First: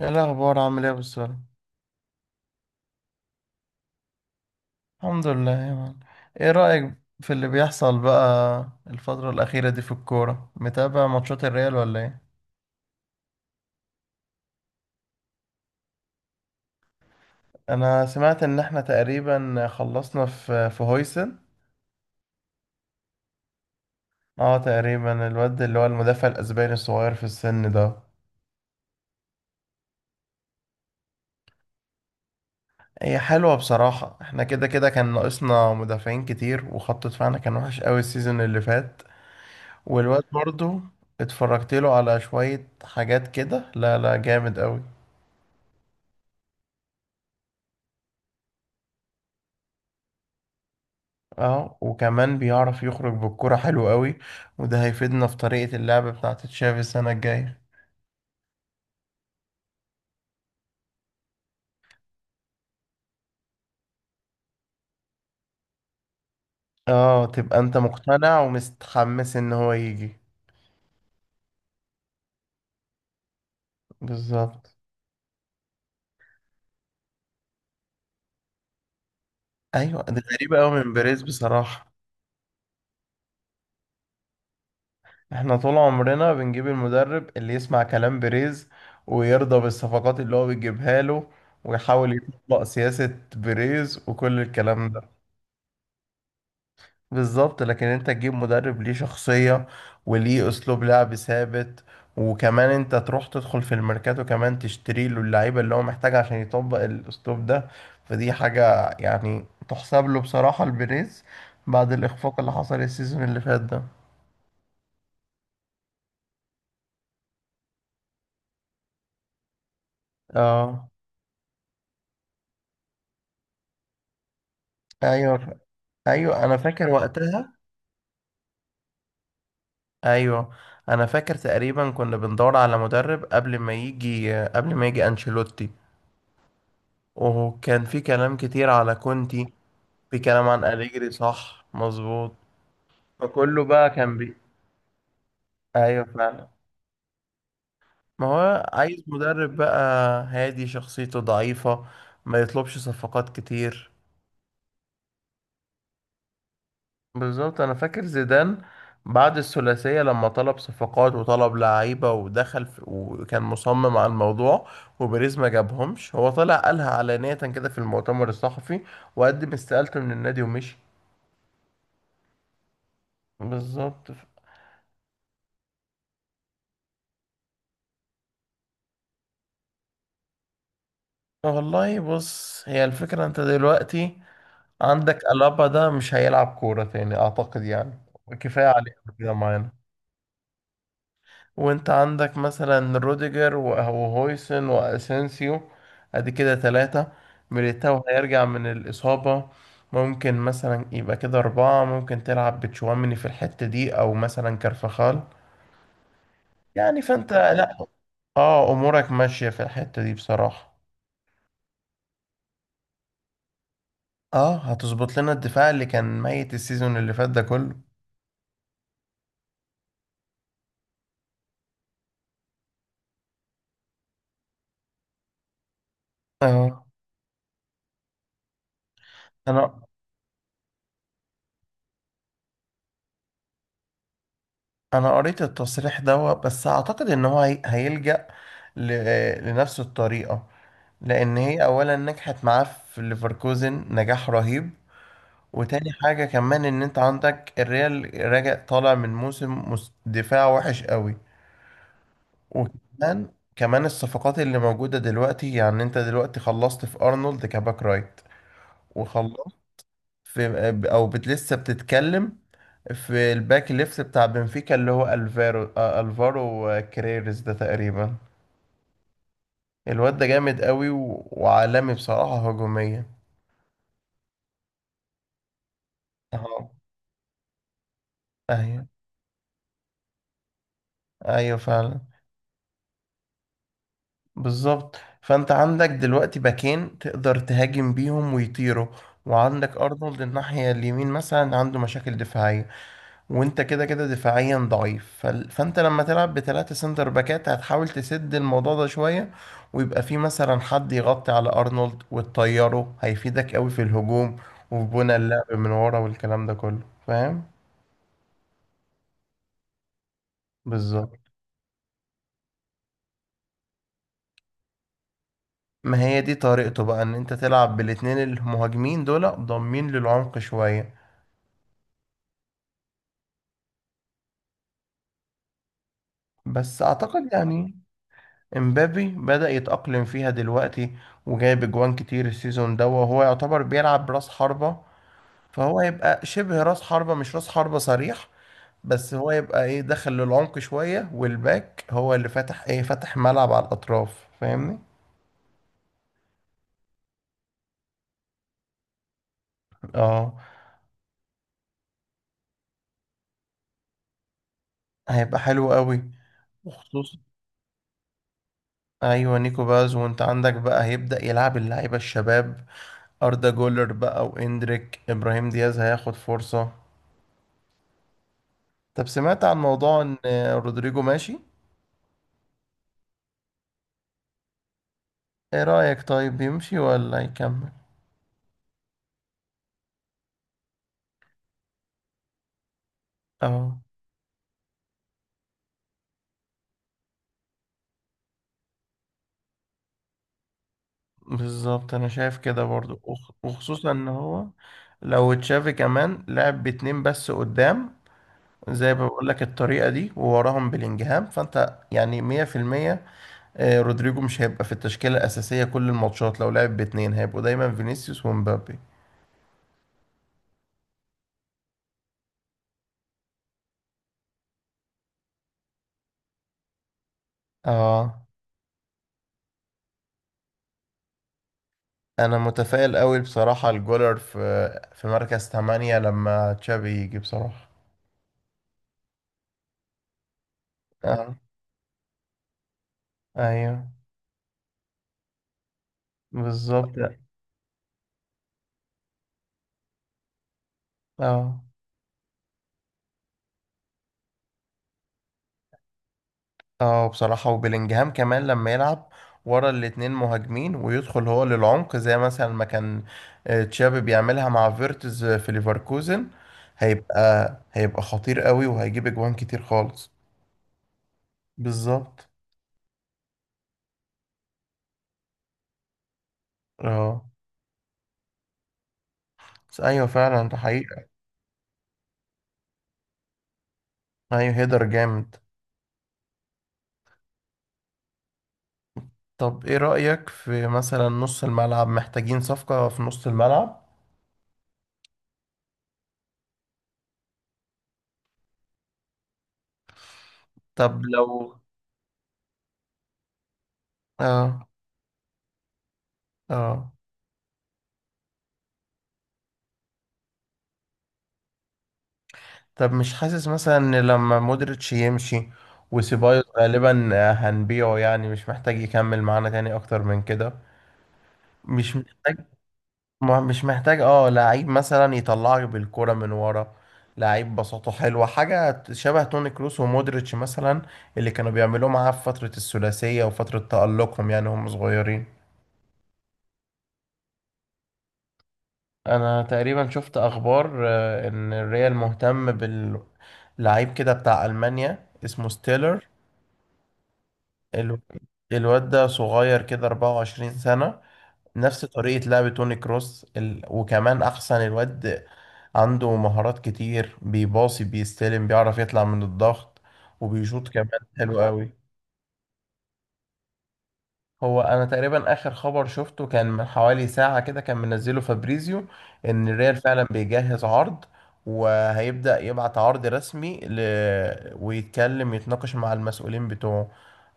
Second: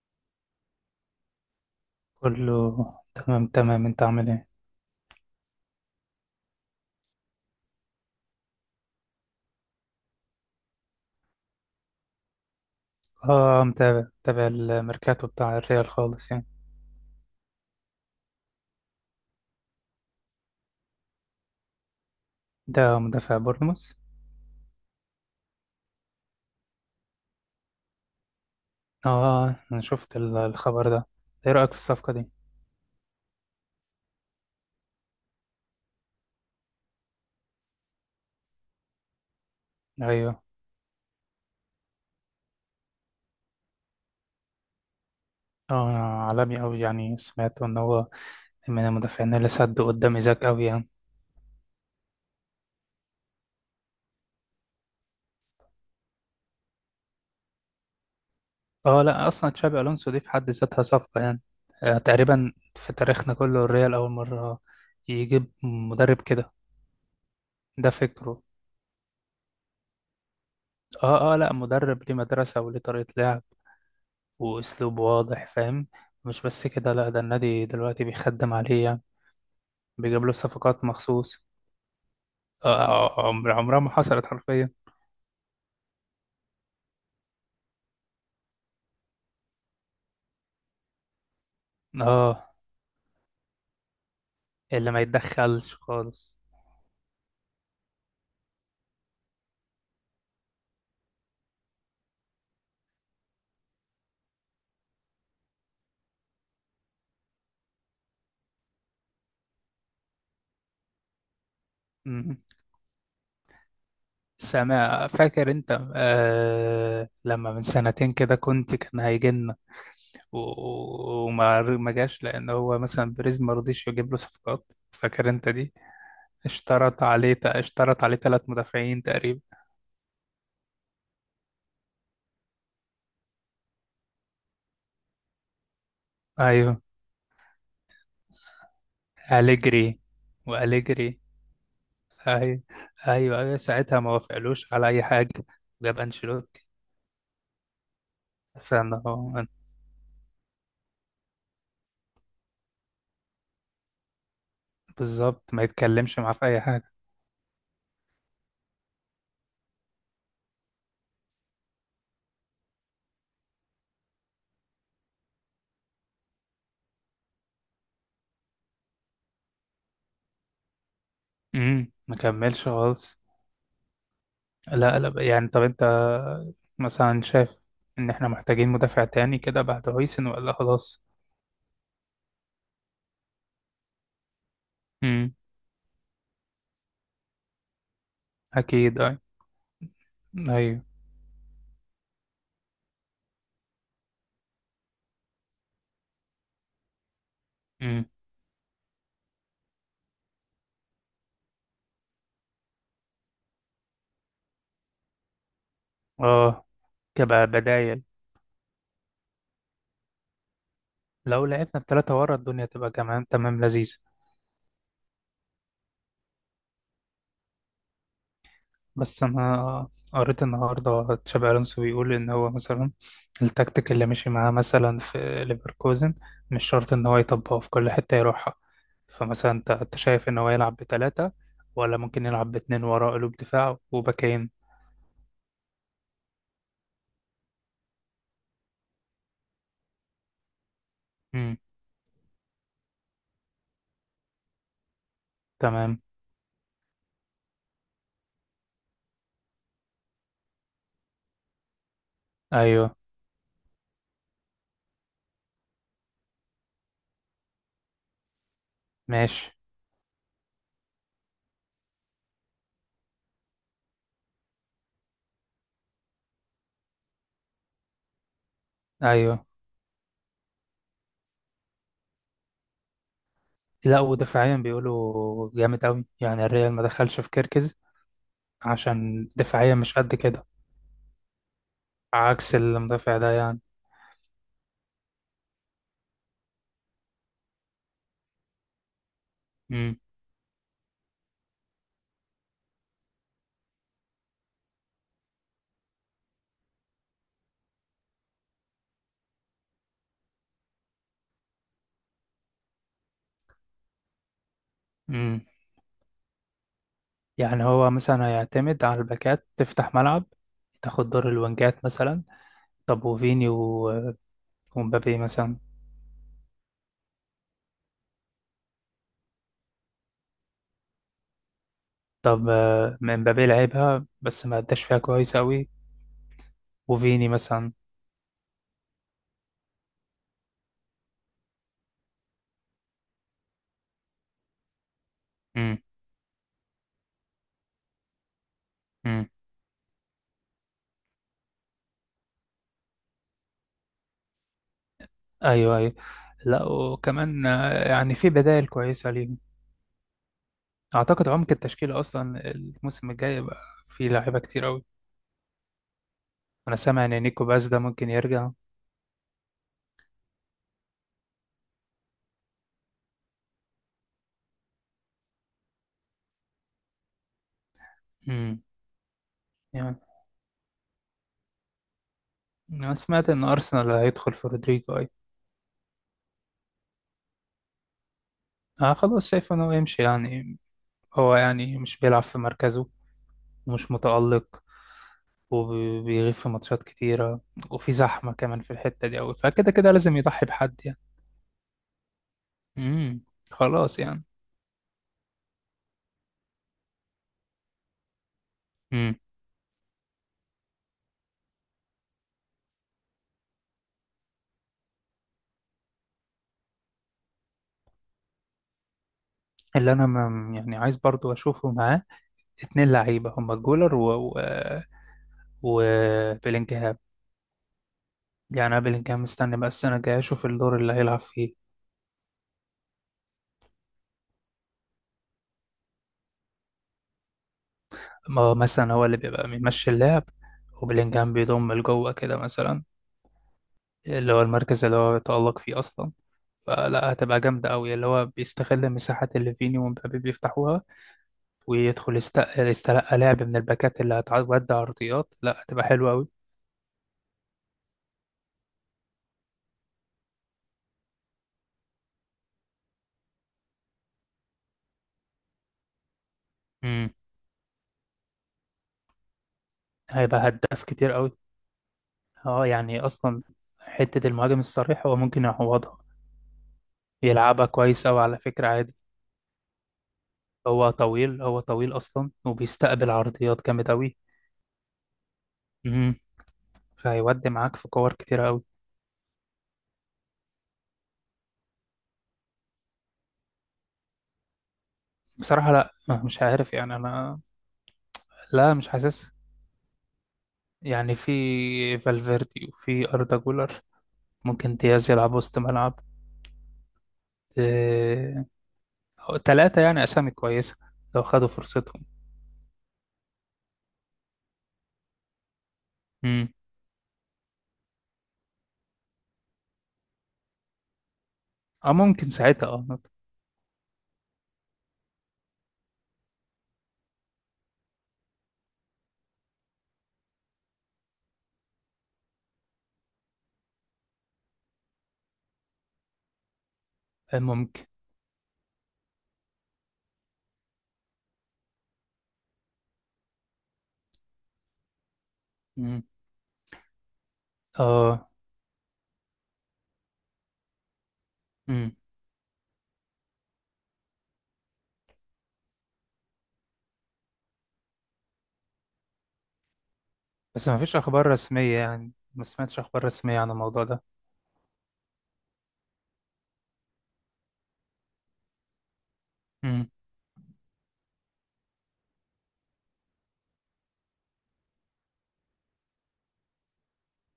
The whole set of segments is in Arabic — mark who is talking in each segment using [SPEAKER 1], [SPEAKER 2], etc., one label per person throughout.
[SPEAKER 1] ايه الاخبار؟ عامل ايه يا أبو السلام؟
[SPEAKER 2] كله تمام تمام انت عامل ايه؟
[SPEAKER 1] الحمد لله يا مان. ايه رايك في اللي بيحصل بقى الفتره الاخيره دي في الكوره؟ متابع ماتشات الريال ولا ايه؟
[SPEAKER 2] اه، متابع متابع الميركاتو بتاع الريال خالص يعني.
[SPEAKER 1] انا سمعت ان احنا تقريبا خلصنا في هويسن.
[SPEAKER 2] ده مدافع بورنموث.
[SPEAKER 1] اه تقريبا الواد اللي هو المدافع الاسباني الصغير في السن ده.
[SPEAKER 2] اه، انا شفت الخبر ده. ايه رأيك في الصفقة دي؟
[SPEAKER 1] هي حلوه بصراحه، احنا كده كده كان ناقصنا مدافعين كتير، وخط دفاعنا كان وحش قوي السيزون اللي فات. والواد
[SPEAKER 2] ايوه.
[SPEAKER 1] برضو اتفرجت له على شويه حاجات كده، لا لا جامد قوي.
[SPEAKER 2] اه، عالمي اوي يعني سمعت ان هو من المدافعين اللي سدوا قدام ايزاك اوي يعني.
[SPEAKER 1] اه وكمان بيعرف يخرج بالكرة حلو قوي، وده هيفيدنا في طريقة اللعب بتاعة تشافي السنة الجاية.
[SPEAKER 2] اه، لا، اصلا تشابي الونسو دي في حد ذاتها صفقة يعني. آه تقريبا في تاريخنا كله الريال اول مرة يجيب مدرب كده.
[SPEAKER 1] اه تبقى انت
[SPEAKER 2] ده
[SPEAKER 1] مقتنع
[SPEAKER 2] فكره.
[SPEAKER 1] ومستحمس ان هو يجي؟
[SPEAKER 2] اه، اه، لا، مدرب ليه مدرسة وليه طريقة لعب
[SPEAKER 1] بالظبط.
[SPEAKER 2] وأسلوب واضح فاهم. مش بس كده، لا، ده النادي دلوقتي بيخدم عليه يعني.
[SPEAKER 1] ايوه دي
[SPEAKER 2] بيجيب له
[SPEAKER 1] غريبة قوي
[SPEAKER 2] صفقات
[SPEAKER 1] من بيريز
[SPEAKER 2] مخصوص.
[SPEAKER 1] بصراحة.
[SPEAKER 2] عمر عمرها ما حصلت حرفيا.
[SPEAKER 1] احنا طول عمرنا بنجيب المدرب اللي يسمع كلام بيريز، ويرضى بالصفقات اللي هو بيجيبها له، ويحاول
[SPEAKER 2] اه،
[SPEAKER 1] يطبق سياسة بيريز وكل
[SPEAKER 2] اللي
[SPEAKER 1] الكلام
[SPEAKER 2] ما
[SPEAKER 1] ده.
[SPEAKER 2] يتدخلش خالص.
[SPEAKER 1] بالظبط، لكن انت تجيب مدرب ليه شخصية وليه اسلوب لعب ثابت، وكمان انت تروح تدخل في الميركاتو كمان تشتري له اللعيبة اللي هو محتاجها عشان يطبق الاسلوب ده. فدي حاجة يعني تحسب له بصراحة البريز بعد
[SPEAKER 2] مم.
[SPEAKER 1] الاخفاق اللي حصل السيزون اللي فات ده.
[SPEAKER 2] سامع فاكر انت لما من سنتين كده كان هيجي لنا.
[SPEAKER 1] اه.
[SPEAKER 2] وما ما جاش لان هو مثلا بريز ما رضيش يجيب له صفقات، فاكر انت
[SPEAKER 1] ايوه.
[SPEAKER 2] دي؟
[SPEAKER 1] ايوه انا فاكر وقتها.
[SPEAKER 2] اشترط عليه ثلاث مدافعين تقريبا.
[SPEAKER 1] ايوه انا فاكر تقريبا كنا بندور على مدرب قبل ما يجي انشيلوتي.
[SPEAKER 2] ايوه.
[SPEAKER 1] وكان في كلام كتير على كونتي.
[SPEAKER 2] أليجري
[SPEAKER 1] في كلام عن أليجري
[SPEAKER 2] وأليجري.
[SPEAKER 1] صح مظبوط.
[SPEAKER 2] أي... ايوه، ايوه،
[SPEAKER 1] فكله بقى
[SPEAKER 2] ساعتها ما
[SPEAKER 1] كان بي.
[SPEAKER 2] وافقلوش على اي حاجه. جاب
[SPEAKER 1] أيوه فعلا.
[SPEAKER 2] انشيلوتي.
[SPEAKER 1] ما هو عايز
[SPEAKER 2] فانه.
[SPEAKER 1] مدرب بقى هادي، شخصيته ضعيفة، ما يطلبش صفقات كتير.
[SPEAKER 2] بالظبط ما يتكلمش معاه في اي حاجه.
[SPEAKER 1] بالظبط. أنا فاكر زيدان بعد الثلاثية لما طلب صفقات وطلب لعيبة ودخل في وكان مصمم على الموضوع، وبيريز ما جابهمش. هو طلع قالها علانية كده في المؤتمر الصحفي، وقدم استقالته من النادي ومشي.
[SPEAKER 2] ما كملش خالص.
[SPEAKER 1] بالظبط.
[SPEAKER 2] لا، لا، يعني طب انت مثلا شايف ان احنا محتاجين مدافع تاني كده بعد هويسن ولا خلاص؟
[SPEAKER 1] والله بص، هي الفكرة انت دلوقتي عندك
[SPEAKER 2] امم،
[SPEAKER 1] ألابا ده مش هيلعب كورة تاني أعتقد يعني. كفاية عليه
[SPEAKER 2] اكيد، اي،
[SPEAKER 1] كده معانا.
[SPEAKER 2] ايوه،
[SPEAKER 1] وانت عندك مثلا روديجر وهويسن وأسينسيو. ادي كده ثلاثة. ميليتاو
[SPEAKER 2] امم،
[SPEAKER 1] هيرجع من الإصابة. ممكن مثلا يبقى كده أربعة. ممكن تلعب بتشواميني في الحتة دي أو مثلا كارفخال.
[SPEAKER 2] اه،
[SPEAKER 1] يعني فانت لا،
[SPEAKER 2] كبدايل.
[SPEAKER 1] اه أمورك ماشية في الحتة دي بصراحة.
[SPEAKER 2] لو لعبنا التلاتة ورا الدنيا تبقى كمان تمام لذيذة.
[SPEAKER 1] اه هتظبط لنا الدفاع اللي كان ميت السيزون اللي فات ده كله.
[SPEAKER 2] بس انا قريت النهارده تشابي الونسو بيقول ان هو مثلا التكتيك اللي مشي معاه مثلا في ليفركوزن مش
[SPEAKER 1] اه.
[SPEAKER 2] شرط ان هو يطبقه في كل حته يروحها. فمثلا انت
[SPEAKER 1] انا
[SPEAKER 2] أنت شايف ان هو يلعب بثلاثه ولا ممكن يلعب باتنين وراه قلوب دفاع وباكين؟
[SPEAKER 1] انا قريت التصريح ده، بس اعتقد ان هو هيلجأ لنفس الطريقة، لان
[SPEAKER 2] امم،
[SPEAKER 1] هي اولا نجحت معاه في ليفركوزن نجاح رهيب. وتاني
[SPEAKER 2] تمام،
[SPEAKER 1] حاجة كمان ان انت عندك الريال راجع طالع من موسم دفاع وحش قوي.
[SPEAKER 2] ايوه،
[SPEAKER 1] وكمان كمان الصفقات اللي موجودة دلوقتي يعني انت دلوقتي خلصت في ارنولد كباك رايت، وخلصت
[SPEAKER 2] ماشي،
[SPEAKER 1] في، او بت لسه بتتكلم، في الباك ليفت بتاع بنفيكا اللي هو الفارو، الفارو كريرز ده تقريبا.
[SPEAKER 2] ايوه.
[SPEAKER 1] الواد ده جامد قوي، و... وعالمي بصراحة هجوميا.
[SPEAKER 2] لا، ودفاعيا بيقولوا جامد قوي يعني
[SPEAKER 1] اهو.
[SPEAKER 2] الريال ما دخلش في كيركز
[SPEAKER 1] ايوه.
[SPEAKER 2] عشان دفاعيا مش قد كده،
[SPEAKER 1] ايوه فعلا.
[SPEAKER 2] عكس المدافع ده يعني.
[SPEAKER 1] بالظبط. فانت عندك دلوقتي باكين تقدر تهاجم بيهم ويطيروا، وعندك ارنولد الناحية اليمين مثلا عنده مشاكل دفاعية، وانت كده كده دفاعيا ضعيف. فانت لما تلعب بثلاثة سنتر باكات هتحاول تسد الموضوع ده شوية، ويبقى في مثلا حد يغطي على ارنولد وتطيره هيفيدك قوي في الهجوم، وفي بنى
[SPEAKER 2] امم
[SPEAKER 1] اللعب من ورا والكلام ده كله. فاهم.
[SPEAKER 2] يعني هو مثلا هيعتمد على الباكات تفتح ملعب، تاخد
[SPEAKER 1] بالظبط.
[SPEAKER 2] دور الوينجات مثلا. طب وفيني ومبابي مثلا؟
[SPEAKER 1] ما هي دي طريقته بقى ان انت تلعب بالاتنين المهاجمين دول ضامين للعمق شوية.
[SPEAKER 2] طب، مبابي لعبها بس ما اداش فيها كويس قوي.
[SPEAKER 1] بس اعتقد
[SPEAKER 2] وفيني مثلا.
[SPEAKER 1] يعني امبابي بدأ يتأقلم فيها دلوقتي، وجايب اجوان كتير السيزون ده، وهو يعتبر بيلعب براس حربة.
[SPEAKER 2] امم،
[SPEAKER 1] فهو يبقى شبه راس حربة، مش راس حربة صريح. بس
[SPEAKER 2] امم،
[SPEAKER 1] هو يبقى ايه، دخل للعمق شوية، والباك هو اللي فتح ايه، فتح ملعب على الأطراف. فاهمني.
[SPEAKER 2] ايوه، ايوه. لا، وكمان يعني في بدائل كويسه ليهم.
[SPEAKER 1] اه
[SPEAKER 2] اعتقد عمق التشكيله اصلا الموسم الجاي يبقى في لعيبه كتير قوي.
[SPEAKER 1] هيبقى حلو قوي،
[SPEAKER 2] انا سامع
[SPEAKER 1] وخصوصا.
[SPEAKER 2] ان نيكو باس ده ممكن يرجع.
[SPEAKER 1] ايوه نيكو باز، وانت عندك بقى هيبدأ يلعب اللعيبة الشباب، أردا جولر بقى، واندريك، إبراهيم دياز هياخد فرصة.
[SPEAKER 2] امم
[SPEAKER 1] طب سمعت عن
[SPEAKER 2] يعني
[SPEAKER 1] موضوع ان رودريجو ماشي؟
[SPEAKER 2] انا سمعت ان ارسنال هيدخل في رودريجو اي.
[SPEAKER 1] ايه رأيك، طيب يمشي ولا يكمل؟
[SPEAKER 2] آه، خلاص شايف انه يمشي يعني. هو يعني مش بيلعب في مركزه،
[SPEAKER 1] اه.
[SPEAKER 2] ومش متألق، وبيغيب في ماتشات كتيرة، وفي زحمة كمان في الحتة دي أوي، فكده كده لازم يضحي بحد يعني.
[SPEAKER 1] بالظبط انا شايف كده برضو،
[SPEAKER 2] امم،
[SPEAKER 1] وخصوصا
[SPEAKER 2] خلاص
[SPEAKER 1] ان
[SPEAKER 2] يعني.
[SPEAKER 1] هو، لو تشافي كمان لعب باتنين بس قدام زي ما
[SPEAKER 2] امم،
[SPEAKER 1] بقول لك الطريقة دي، ووراهم بلينجهام، فانت يعني 100%. رودريجو مش هيبقى في التشكيلة الأساسية كل الماتشات. لو لعب باتنين هيبقوا دايما فينيسيوس ومبابي.
[SPEAKER 2] اللي أنا ما يعني عايز برضو أشوفه معاه اتنين لعيبة، هما جولر و و وبيلينجهام.
[SPEAKER 1] اه
[SPEAKER 2] يعني أنا بيلينجهام مستني بقى السنة الجاية أشوف الدور اللي هيلعب فيه.
[SPEAKER 1] انا متفائل قوي بصراحة الجولر في في مركز 8 لما تشافي يجي بصراحة.
[SPEAKER 2] ما مثلا هو اللي بيبقى بيمشي اللعب، وبيلينجهام
[SPEAKER 1] اه
[SPEAKER 2] بيضم لجوه كده مثلا،
[SPEAKER 1] ايوه
[SPEAKER 2] اللي هو المركز اللي هو يتألق فيه أصلا.
[SPEAKER 1] بالظبط.
[SPEAKER 2] فلا، هتبقى جامدة أوي، اللي هو بيستغل مساحات اللي فيني ومبابي بيفتحوها
[SPEAKER 1] اه
[SPEAKER 2] ويدخل يستلقى لعب من الباكات اللي هتعدي عرضيات، لا هتبقى حلوة أوي.
[SPEAKER 1] اه. بصراحة وبيلينجهام كمان لما يلعب ورا الاتنين مهاجمين ويدخل هو للعمق زي مثلا ما كان تشابي بيعملها مع فيرتز في ليفركوزن،
[SPEAKER 2] امم
[SPEAKER 1] هيبقى هيبقى خطير قوي وهيجيب اجوان كتير خالص.
[SPEAKER 2] هيبقى هداف كتير أوي.
[SPEAKER 1] بالظبط.
[SPEAKER 2] اه، يعني أصلا حتة المهاجم الصريح هو ممكن يعوضها،
[SPEAKER 1] اه.
[SPEAKER 2] يلعبها كويس أوي على فكرة عادي.
[SPEAKER 1] بس ايوه فعلا ده
[SPEAKER 2] هو
[SPEAKER 1] حقيقة.
[SPEAKER 2] طويل، هو طويل أصلا وبيستقبل عرضيات جامد أوي.
[SPEAKER 1] ايوه هيدر جامد.
[SPEAKER 2] امم فهيودي معاك في كور كتير أوي.
[SPEAKER 1] طب ايه رأيك في مثلا نص الملعب؟ محتاجين صفقة في نص الملعب؟
[SPEAKER 2] بصراحة لا. مش عارف يعني أنا. لا، مش حاسس.
[SPEAKER 1] طب
[SPEAKER 2] يعني
[SPEAKER 1] لو،
[SPEAKER 2] في فالفيردي وفي أردا جولر،
[SPEAKER 1] اه
[SPEAKER 2] ممكن دياز يلعب وسط ملعب.
[SPEAKER 1] اه.
[SPEAKER 2] آه، تلاتة يعني أسامي كويسة لو خدوا فرصتهم.
[SPEAKER 1] طب مش حاسس مثلا ان لما مودريتش يمشي، وسيبايوس
[SPEAKER 2] مم.
[SPEAKER 1] غالبا هنبيعه، يعني مش محتاج يكمل معانا تاني اكتر من كده.
[SPEAKER 2] اه،
[SPEAKER 1] مش
[SPEAKER 2] ممكن
[SPEAKER 1] محتاج.
[SPEAKER 2] ساعتها.
[SPEAKER 1] مش محتاج، اه، لعيب مثلا يطلعك بالكرة من ورا. لعيب بساطته حلوة، حاجة شبه توني كروس ومودريتش مثلا، اللي كانوا بيعملوه معاه في فترة الثلاثية وفترة تألقهم يعني هم صغيرين.
[SPEAKER 2] آه، ممكن.
[SPEAKER 1] انا تقريبا شفت اخبار، ان الريال مهتم بال، لعيب كده بتاع ألمانيا اسمه
[SPEAKER 2] مم.
[SPEAKER 1] ستيلر. الو-
[SPEAKER 2] اه،
[SPEAKER 1] الواد ده صغير كده، 24 سنة. نفس
[SPEAKER 2] مم.
[SPEAKER 1] طريقة لعب توني كروس، ال... وكمان أحسن الواد عنده مهارات كتير، بيباصي بيستلم بيعرف يطلع من الضغط، وبيشوط
[SPEAKER 2] بس ما فيش
[SPEAKER 1] كمان
[SPEAKER 2] أخبار
[SPEAKER 1] حلو قوي.
[SPEAKER 2] رسمية، يعني ما سمعتش أخبار رسمية عن الموضوع ده.
[SPEAKER 1] هو انا تقريبا اخر خبر شفته كان من حوالي ساعة كده، كان منزله فابريزيو ان الريال
[SPEAKER 2] مم.
[SPEAKER 1] فعلا بيجهز عرض، وهيبدأ يبعت عرض رسمي، ل... ويتكلم يتناقش مع المسؤولين بتوعه،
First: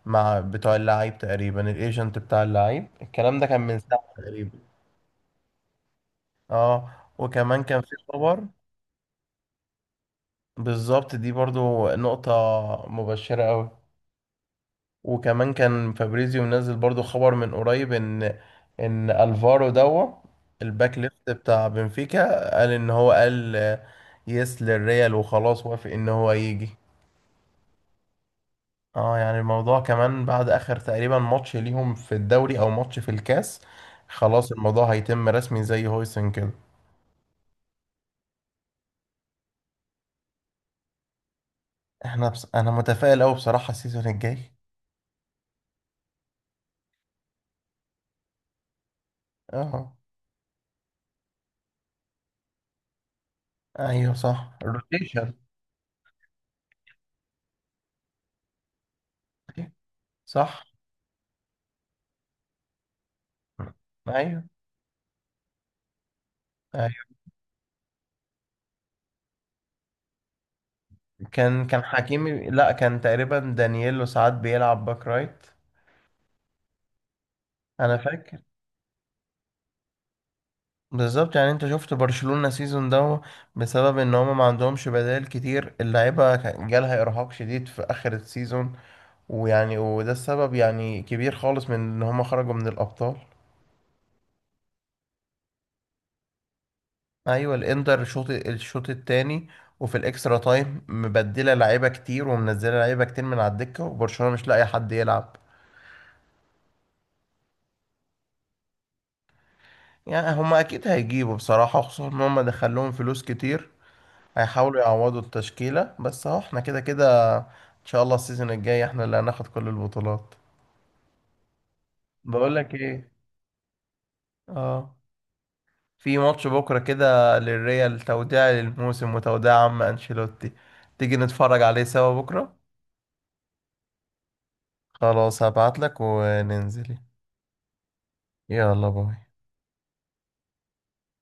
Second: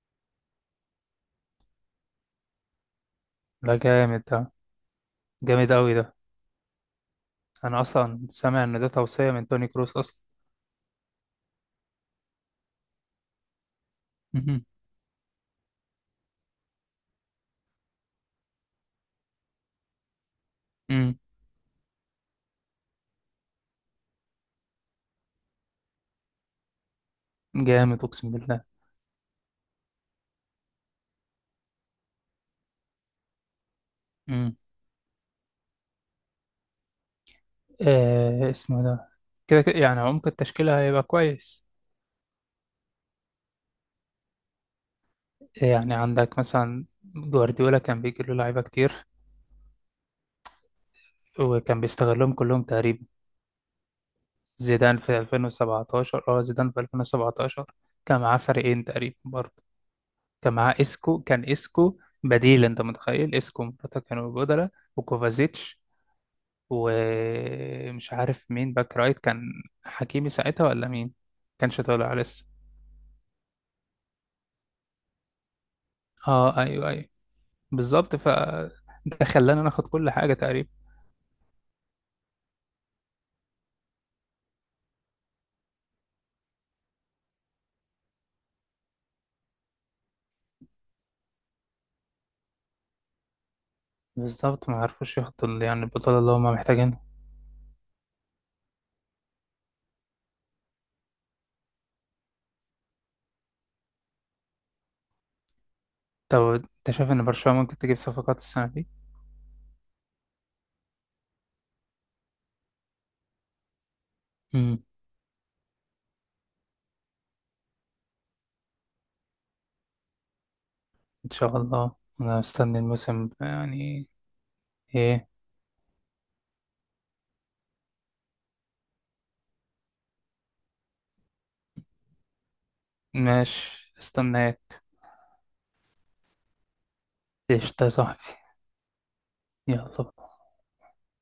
[SPEAKER 1] مع بتوع اللعيب تقريبا الايجنت بتاع اللعيب. الكلام ده كان
[SPEAKER 2] ده
[SPEAKER 1] من ساعة
[SPEAKER 2] جامد، ده
[SPEAKER 1] تقريبا.
[SPEAKER 2] جامد أوي ده.
[SPEAKER 1] اه. وكمان كان
[SPEAKER 2] أنا
[SPEAKER 1] في
[SPEAKER 2] أصلا
[SPEAKER 1] خبر.
[SPEAKER 2] سامع إن ده توصية من توني كروس أصلا.
[SPEAKER 1] بالظبط دي برضو نقطة مبشرة قوي.
[SPEAKER 2] مم.
[SPEAKER 1] وكمان كان فابريزيو منزل برضو خبر من قريب ان، ان الفارو دوا الباك
[SPEAKER 2] مم.
[SPEAKER 1] ليفت بتاع بنفيكا، قال ان هو قال يس للريال، وخلاص وافق ان هو يجي.
[SPEAKER 2] جامد أقسم بالله.
[SPEAKER 1] اه يعني الموضوع كمان بعد اخر تقريبا ماتش ليهم في الدوري او ماتش في الكاس، خلاص
[SPEAKER 2] مم.
[SPEAKER 1] الموضوع هيتم رسمي زي هويسن كده.
[SPEAKER 2] آه، اسمه ده. كده كده يعني عمق التشكيلة هيبقى كويس.
[SPEAKER 1] احنا بس انا متفائل قوي بصراحة السيزون الجاي.
[SPEAKER 2] يعني عندك مثلا جوارديولا كان بيجي له لعيبة كتير
[SPEAKER 1] اه.
[SPEAKER 2] وكان بيستغلهم كلهم تقريبا.
[SPEAKER 1] ايوه صح
[SPEAKER 2] زيدان في
[SPEAKER 1] روتيشن.
[SPEAKER 2] 2017، زيدان في 2017 كان معاه فريقين تقريبا برضه. كان
[SPEAKER 1] صح.
[SPEAKER 2] معاه اسكو، كان اسكو بديل، انت متخيل؟ اسكو ومراته كانوا
[SPEAKER 1] ايوه.
[SPEAKER 2] بدلة، وكوفازيتش، ومش عارف مين باك رايت كان، حكيمي ساعتها ولا مين؟
[SPEAKER 1] كان
[SPEAKER 2] كانش
[SPEAKER 1] كان
[SPEAKER 2] طالع لسه.
[SPEAKER 1] حكيمي، لا كان تقريبا دانييلو ساعات بيلعب باك رايت.
[SPEAKER 2] اه، ايوه، ايوه.
[SPEAKER 1] انا
[SPEAKER 2] بالظبط، ف
[SPEAKER 1] فاكر.
[SPEAKER 2] ده خلانا ناخد كل حاجة تقريبا.
[SPEAKER 1] بالظبط. يعني انت شفت برشلونة سيزون ده، بسبب ان هما ما عندهمش بدائل كتير، اللعيبة كان جالها ارهاق شديد في اخر السيزون. ويعني وده السبب يعني كبير خالص من ان هما خرجوا من الابطال.
[SPEAKER 2] بالظبط، ما عرفوش ياخدوا يعني البطولة اللي هما محتاجين.
[SPEAKER 1] ايوه الانتر، الشوط التاني وفي الاكسترا تايم مبدله لعيبه كتير ومنزله لعيبه كتير من على الدكه، وبرشلونه مش لاقي حد يلعب.
[SPEAKER 2] طب انت شايف ان برشلونة ممكن تجيب صفقات السنة دي؟
[SPEAKER 1] يعني هما اكيد هيجيبوا بصراحه، خصوصا ان هما دخلهم فلوس كتير، هيحاولوا
[SPEAKER 2] امم
[SPEAKER 1] يعوضوا التشكيلة. بس اهو احنا كده كده ان شاء الله السيزون الجاي احنا اللي هناخد كل البطولات.
[SPEAKER 2] ان شاء الله انا
[SPEAKER 1] بقول لك
[SPEAKER 2] مستني
[SPEAKER 1] ايه.
[SPEAKER 2] الموسم يعني.
[SPEAKER 1] اه.
[SPEAKER 2] ايه.
[SPEAKER 1] في ماتش بكرة كده للريال، توديع للموسم وتوديع عم انشيلوتي، تيجي نتفرج عليه سوا بكرة؟
[SPEAKER 2] ماشي، استناك.
[SPEAKER 1] خلاص هبعت لك وننزل.
[SPEAKER 2] ايش ده يا صاحبي؟
[SPEAKER 1] يلا باي.
[SPEAKER 2] يلا.